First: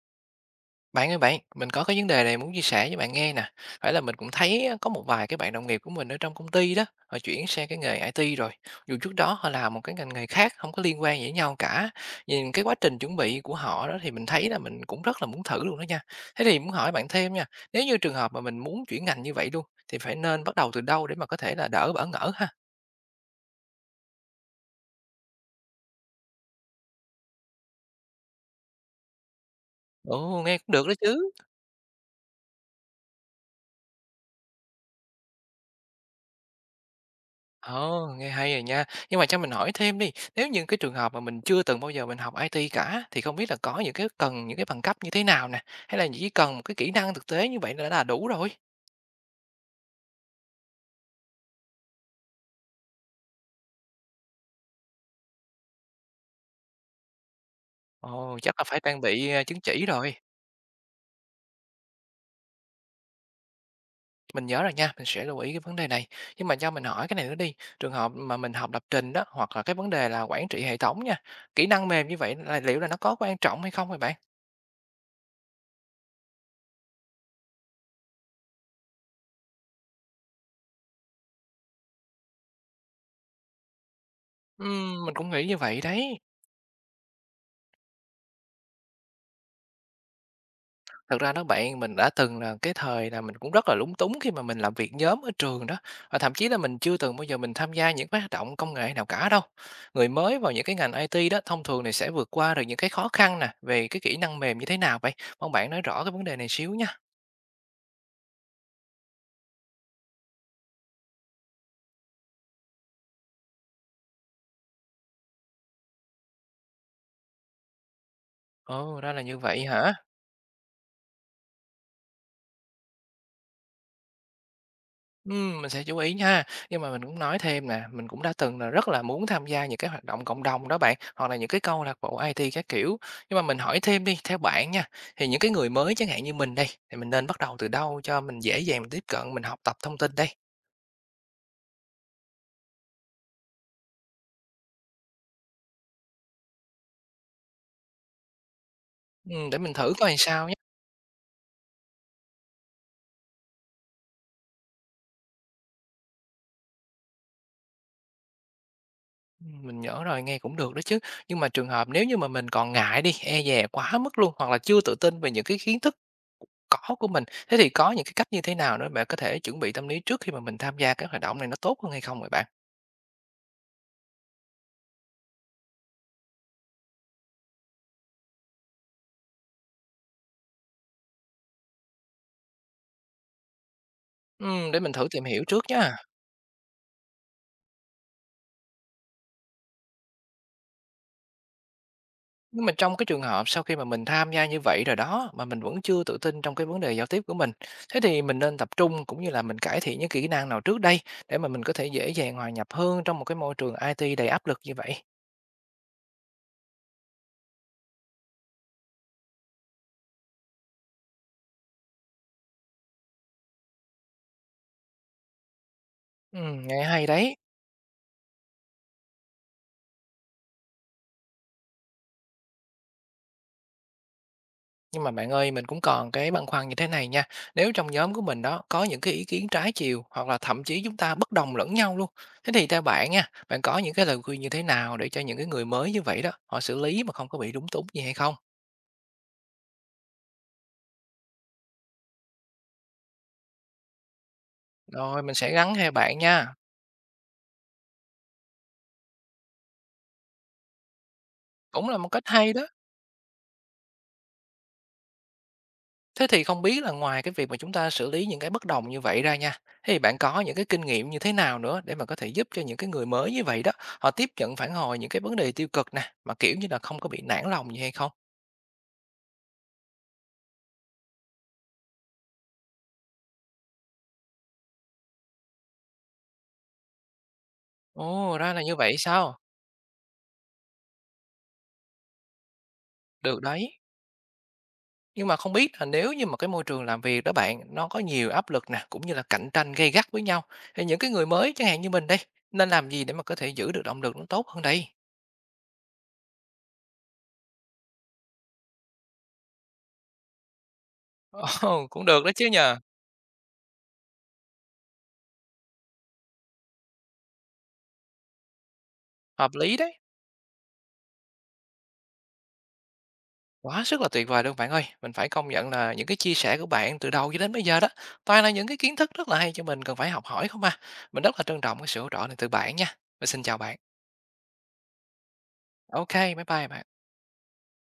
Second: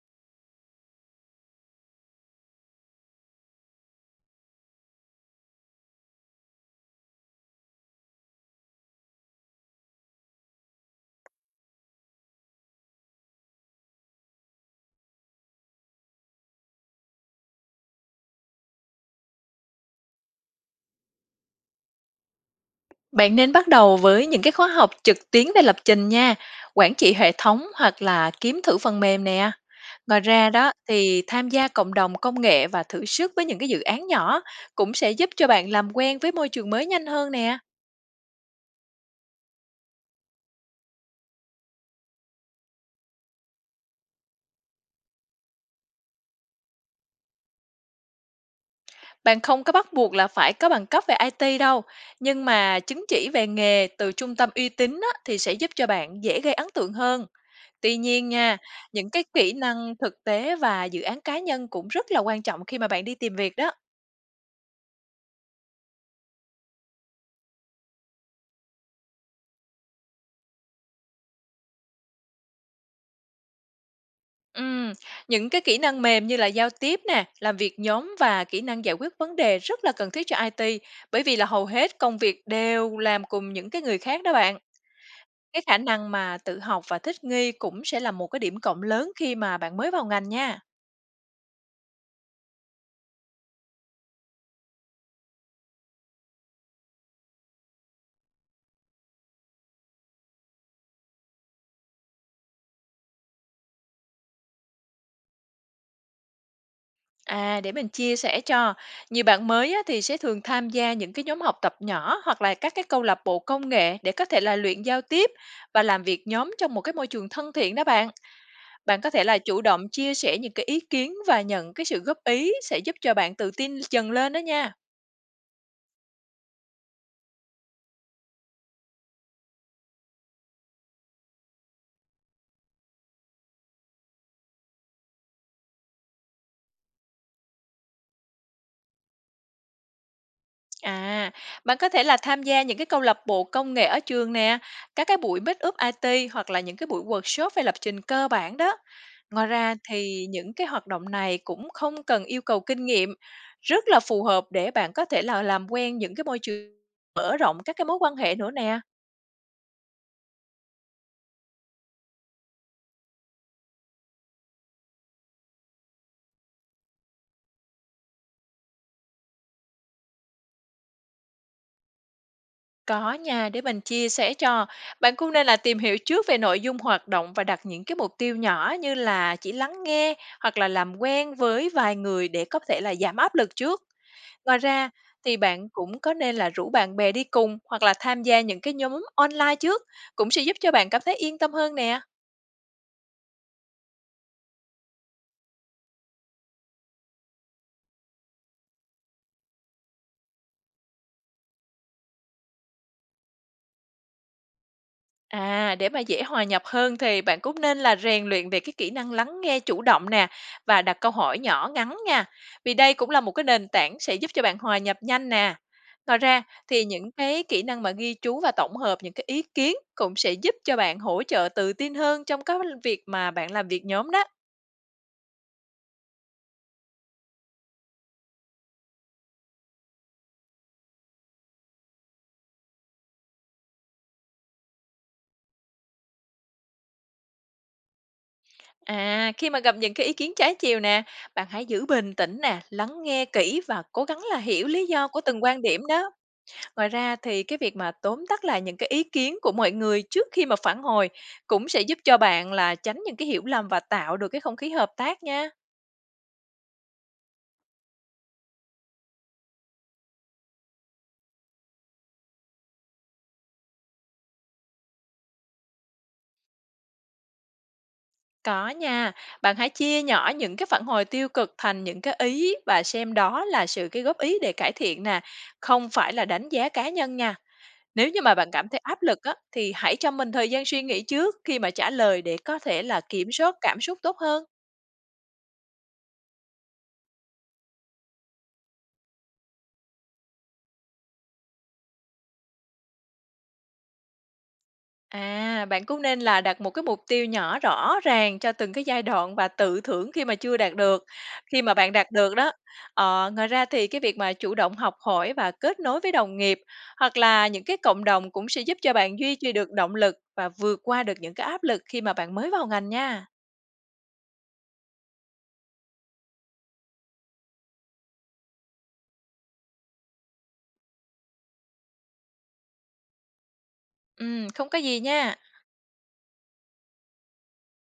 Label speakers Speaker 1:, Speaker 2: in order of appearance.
Speaker 1: Bạn ơi bạn, mình có cái vấn đề này muốn chia sẻ với bạn nghe nè. Phải là mình cũng thấy á, có một vài cái bạn đồng nghiệp của mình ở trong công ty đó, họ chuyển sang cái nghề IT rồi. Dù trước đó họ làm một cái ngành nghề khác không có liên quan gì với nhau cả. Nhìn cái quá trình chuẩn bị của họ đó thì mình thấy là mình cũng rất là muốn thử luôn đó nha. Thế thì muốn hỏi bạn thêm nha. Nếu như trường hợp mà mình muốn chuyển ngành như vậy luôn thì phải nên bắt đầu từ đâu để mà có thể là đỡ bỡ ngỡ ha?
Speaker 2: Bạn nên bắt đầu với những cái khóa học trực tuyến về lập trình nha, quản trị hệ thống hoặc là kiếm thử phần mềm nè. Ngoài
Speaker 1: Ồ,
Speaker 2: ra
Speaker 1: nghe
Speaker 2: đó
Speaker 1: cũng được đó
Speaker 2: thì
Speaker 1: chứ.
Speaker 2: tham gia cộng đồng công nghệ và thử sức với những cái dự án nhỏ cũng sẽ giúp cho bạn làm quen với môi trường mới nhanh hơn nè.
Speaker 1: Ồ, nghe hay rồi nha. Nhưng mà cho mình hỏi thêm đi, nếu những cái trường hợp mà mình chưa từng bao giờ mình học IT cả thì không biết là có những cái cần những cái bằng cấp như thế nào nè, hay là chỉ cần một cái kỹ năng thực tế như vậy là đủ rồi.
Speaker 2: Bạn không có bắt buộc là phải có bằng cấp về IT đâu, nhưng mà chứng chỉ về nghề từ trung tâm uy tín á, thì sẽ giúp cho bạn dễ gây ấn tượng hơn. Tuy nhiên
Speaker 1: Ồ, chắc
Speaker 2: nha,
Speaker 1: là phải trang
Speaker 2: những cái
Speaker 1: bị à,
Speaker 2: kỹ
Speaker 1: chứng chỉ
Speaker 2: năng
Speaker 1: rồi.
Speaker 2: thực tế và dự án cá nhân cũng rất là quan trọng khi mà bạn đi tìm việc đó.
Speaker 1: Mình nhớ rồi nha, mình sẽ lưu ý cái vấn đề này. Nhưng mà cho mình hỏi cái này nữa đi, trường hợp mà mình học lập trình đó hoặc là cái vấn đề là quản trị hệ thống nha, kỹ năng mềm như vậy là liệu là nó có quan trọng hay không vậy bạn?
Speaker 2: Ừm, những cái kỹ năng mềm như là giao tiếp nè, làm việc nhóm và kỹ năng giải quyết vấn đề rất là cần thiết cho IT, bởi vì là hầu hết công việc đều làm cùng những cái người khác đó bạn.
Speaker 1: Mình cũng nghĩ như
Speaker 2: Cái khả
Speaker 1: vậy
Speaker 2: năng
Speaker 1: đấy.
Speaker 2: mà tự học và thích nghi cũng sẽ là một cái điểm cộng lớn khi mà bạn mới vào ngành nha.
Speaker 1: Thật ra đó bạn, mình đã từng là cái thời là mình cũng rất là lúng túng khi mà mình làm việc nhóm ở trường đó, và thậm chí là mình chưa từng bao giờ mình tham gia những cái hoạt động công nghệ nào cả đâu. Người mới vào những cái ngành IT đó, thông thường này sẽ vượt qua được những cái khó khăn nè, về cái kỹ năng mềm như thế nào vậy? Mong bạn nói rõ cái vấn đề này xíu nha.
Speaker 2: À, để mình chia sẻ cho, nhiều bạn mới á, thì sẽ thường tham gia những cái nhóm học tập nhỏ hoặc là các cái câu lạc bộ công nghệ để có thể là luyện giao tiếp và làm việc nhóm trong một cái môi trường thân thiện đó bạn.
Speaker 1: Ồ,
Speaker 2: Bạn có
Speaker 1: ra là
Speaker 2: thể là
Speaker 1: như
Speaker 2: chủ
Speaker 1: vậy
Speaker 2: động
Speaker 1: hả?
Speaker 2: chia sẻ những cái ý kiến và nhận cái sự góp ý sẽ giúp cho bạn tự tin dần lên đó nha.
Speaker 1: Mình sẽ chú ý nha. Nhưng mà mình cũng nói thêm nè, mình cũng đã từng là rất là muốn tham gia những cái hoạt động cộng đồng đó bạn, hoặc là những cái câu lạc bộ IT các kiểu. Nhưng mà mình hỏi thêm đi, theo bạn nha, thì những cái người mới chẳng hạn như mình đây, thì mình nên bắt đầu từ đâu cho mình dễ dàng mình tiếp cận, mình học tập thông tin đây?
Speaker 2: À, bạn có thể là tham gia những cái câu lạc bộ công nghệ ở trường nè, các cái buổi meet up IT hoặc là những cái buổi workshop về lập trình cơ bản đó. Ngoài
Speaker 1: Để mình
Speaker 2: ra
Speaker 1: thử coi làm
Speaker 2: thì
Speaker 1: sao
Speaker 2: những
Speaker 1: nhé.
Speaker 2: cái hoạt động này cũng không cần yêu cầu kinh nghiệm, rất là phù hợp để bạn có thể là làm quen những cái môi trường mở rộng các cái mối quan hệ nữa nè.
Speaker 1: Mình nhớ rồi, nghe cũng được đó chứ. Nhưng mà trường hợp nếu như mà mình còn ngại đi, e dè quá mức luôn, hoặc là chưa tự tin về những cái kiến thức có của mình, thế thì có những cái cách như thế nào nữa bạn có thể chuẩn bị tâm lý trước khi mà mình tham gia cái hoạt động này nó tốt hơn hay không vậy bạn?
Speaker 2: Có nha, để mình chia sẻ cho. Bạn cũng nên là tìm hiểu trước về nội dung hoạt động và đặt những cái mục tiêu nhỏ như là chỉ lắng nghe hoặc là làm quen với vài người để có thể là giảm áp lực trước. Ngoài
Speaker 1: Để
Speaker 2: ra
Speaker 1: mình thử tìm
Speaker 2: thì
Speaker 1: hiểu trước
Speaker 2: bạn
Speaker 1: nha.
Speaker 2: cũng có nên là rủ bạn bè đi cùng hoặc là tham gia những cái nhóm online trước cũng sẽ giúp cho bạn cảm thấy yên tâm hơn nè.
Speaker 1: Nhưng mà trong cái trường hợp sau khi mà mình tham gia như vậy rồi đó mà mình vẫn chưa tự tin trong cái vấn đề giao tiếp của mình, thế thì mình nên tập trung cũng như là mình cải thiện những kỹ năng nào trước đây để mà mình có thể dễ dàng hòa nhập hơn trong một cái môi trường IT đầy áp lực như vậy?
Speaker 2: À, để mà dễ hòa nhập hơn thì bạn cũng nên là rèn luyện về cái kỹ năng lắng nghe chủ động nè và đặt câu hỏi nhỏ ngắn nha. Vì đây cũng là một cái nền tảng sẽ giúp cho bạn hòa nhập nhanh nè. Ngoài
Speaker 1: Ừ,
Speaker 2: ra
Speaker 1: nghe
Speaker 2: thì
Speaker 1: hay
Speaker 2: những
Speaker 1: đấy.
Speaker 2: cái kỹ năng mà ghi chú và tổng hợp những cái ý kiến cũng sẽ giúp cho bạn hỗ trợ tự tin hơn trong các việc mà bạn làm việc nhóm đó.
Speaker 1: Nhưng mà bạn ơi, mình cũng còn cái băn khoăn như thế này nha. Nếu trong nhóm của mình đó có những cái ý kiến trái chiều hoặc là thậm chí chúng ta bất đồng lẫn nhau luôn. Thế thì theo bạn nha, bạn có những cái lời khuyên như thế nào để cho những cái người mới như vậy đó họ xử lý mà không có bị lúng túng gì hay không?
Speaker 2: À, khi mà gặp những cái ý kiến trái chiều nè, bạn hãy giữ bình tĩnh nè, lắng nghe kỹ và cố gắng là hiểu lý do của
Speaker 1: Rồi, mình
Speaker 2: từng
Speaker 1: sẽ
Speaker 2: quan
Speaker 1: gắn
Speaker 2: điểm
Speaker 1: hai
Speaker 2: đó.
Speaker 1: bạn nha.
Speaker 2: Ngoài ra thì cái việc mà tóm tắt lại những cái ý kiến của mọi người trước khi mà phản hồi cũng sẽ
Speaker 1: Cũng
Speaker 2: giúp
Speaker 1: là một
Speaker 2: cho
Speaker 1: cách
Speaker 2: bạn
Speaker 1: hay đó.
Speaker 2: là tránh những cái hiểu lầm và tạo được cái không khí hợp tác nha.
Speaker 1: Thế thì không biết là ngoài cái việc mà chúng ta xử lý những cái bất đồng như vậy ra nha, thì bạn có những cái kinh nghiệm như thế nào nữa để mà có thể giúp cho những cái người mới như vậy đó, họ tiếp nhận phản hồi những cái vấn đề tiêu cực nè, mà kiểu như là không có bị nản lòng gì hay không?
Speaker 2: Có nha, bạn hãy chia nhỏ những cái phản hồi tiêu cực thành những cái ý và xem đó là sự cái góp ý để cải thiện nè, không phải là đánh giá cá nhân nha. Nếu như mà
Speaker 1: Ồ,
Speaker 2: bạn
Speaker 1: ra là
Speaker 2: cảm
Speaker 1: như
Speaker 2: thấy
Speaker 1: vậy
Speaker 2: áp lực á,
Speaker 1: sao?
Speaker 2: thì hãy cho mình thời gian suy nghĩ trước khi mà trả lời để có thể là kiểm
Speaker 1: Được
Speaker 2: soát
Speaker 1: đấy.
Speaker 2: cảm xúc tốt hơn.
Speaker 1: Nhưng mà không biết là nếu như mà cái môi trường làm việc đó bạn, nó có nhiều áp lực nè, cũng như là cạnh tranh gay gắt với nhau, thì những cái người mới chẳng hạn như mình đây, nên làm gì để mà có thể giữ được động lực nó tốt hơn đây?
Speaker 2: À, bạn cũng nên là đặt một cái mục tiêu nhỏ rõ ràng cho từng cái giai đoạn và tự thưởng khi mà chưa đạt được, khi mà
Speaker 1: Ồ,
Speaker 2: bạn
Speaker 1: cũng
Speaker 2: đạt
Speaker 1: được đó
Speaker 2: được
Speaker 1: chứ
Speaker 2: đó.
Speaker 1: nhờ.
Speaker 2: Ờ, ngoài ra thì cái việc mà chủ động học hỏi và kết nối với đồng nghiệp hoặc là những cái cộng đồng cũng sẽ giúp cho bạn duy trì
Speaker 1: Hợp
Speaker 2: được
Speaker 1: lý
Speaker 2: động
Speaker 1: đấy.
Speaker 2: lực và vượt qua được những cái áp lực khi mà bạn mới vào ngành nha.
Speaker 1: Quá sức là tuyệt vời luôn bạn ơi. Mình phải công nhận là những cái chia sẻ của bạn từ đầu cho đến bây giờ đó, toàn là những cái kiến thức rất là hay cho mình cần phải học hỏi không à. Mình rất là trân trọng cái sự hỗ trợ này từ bạn nha. Mình xin chào bạn.
Speaker 2: Ừ, không có gì nha.
Speaker 1: Ok, bye bye bạn.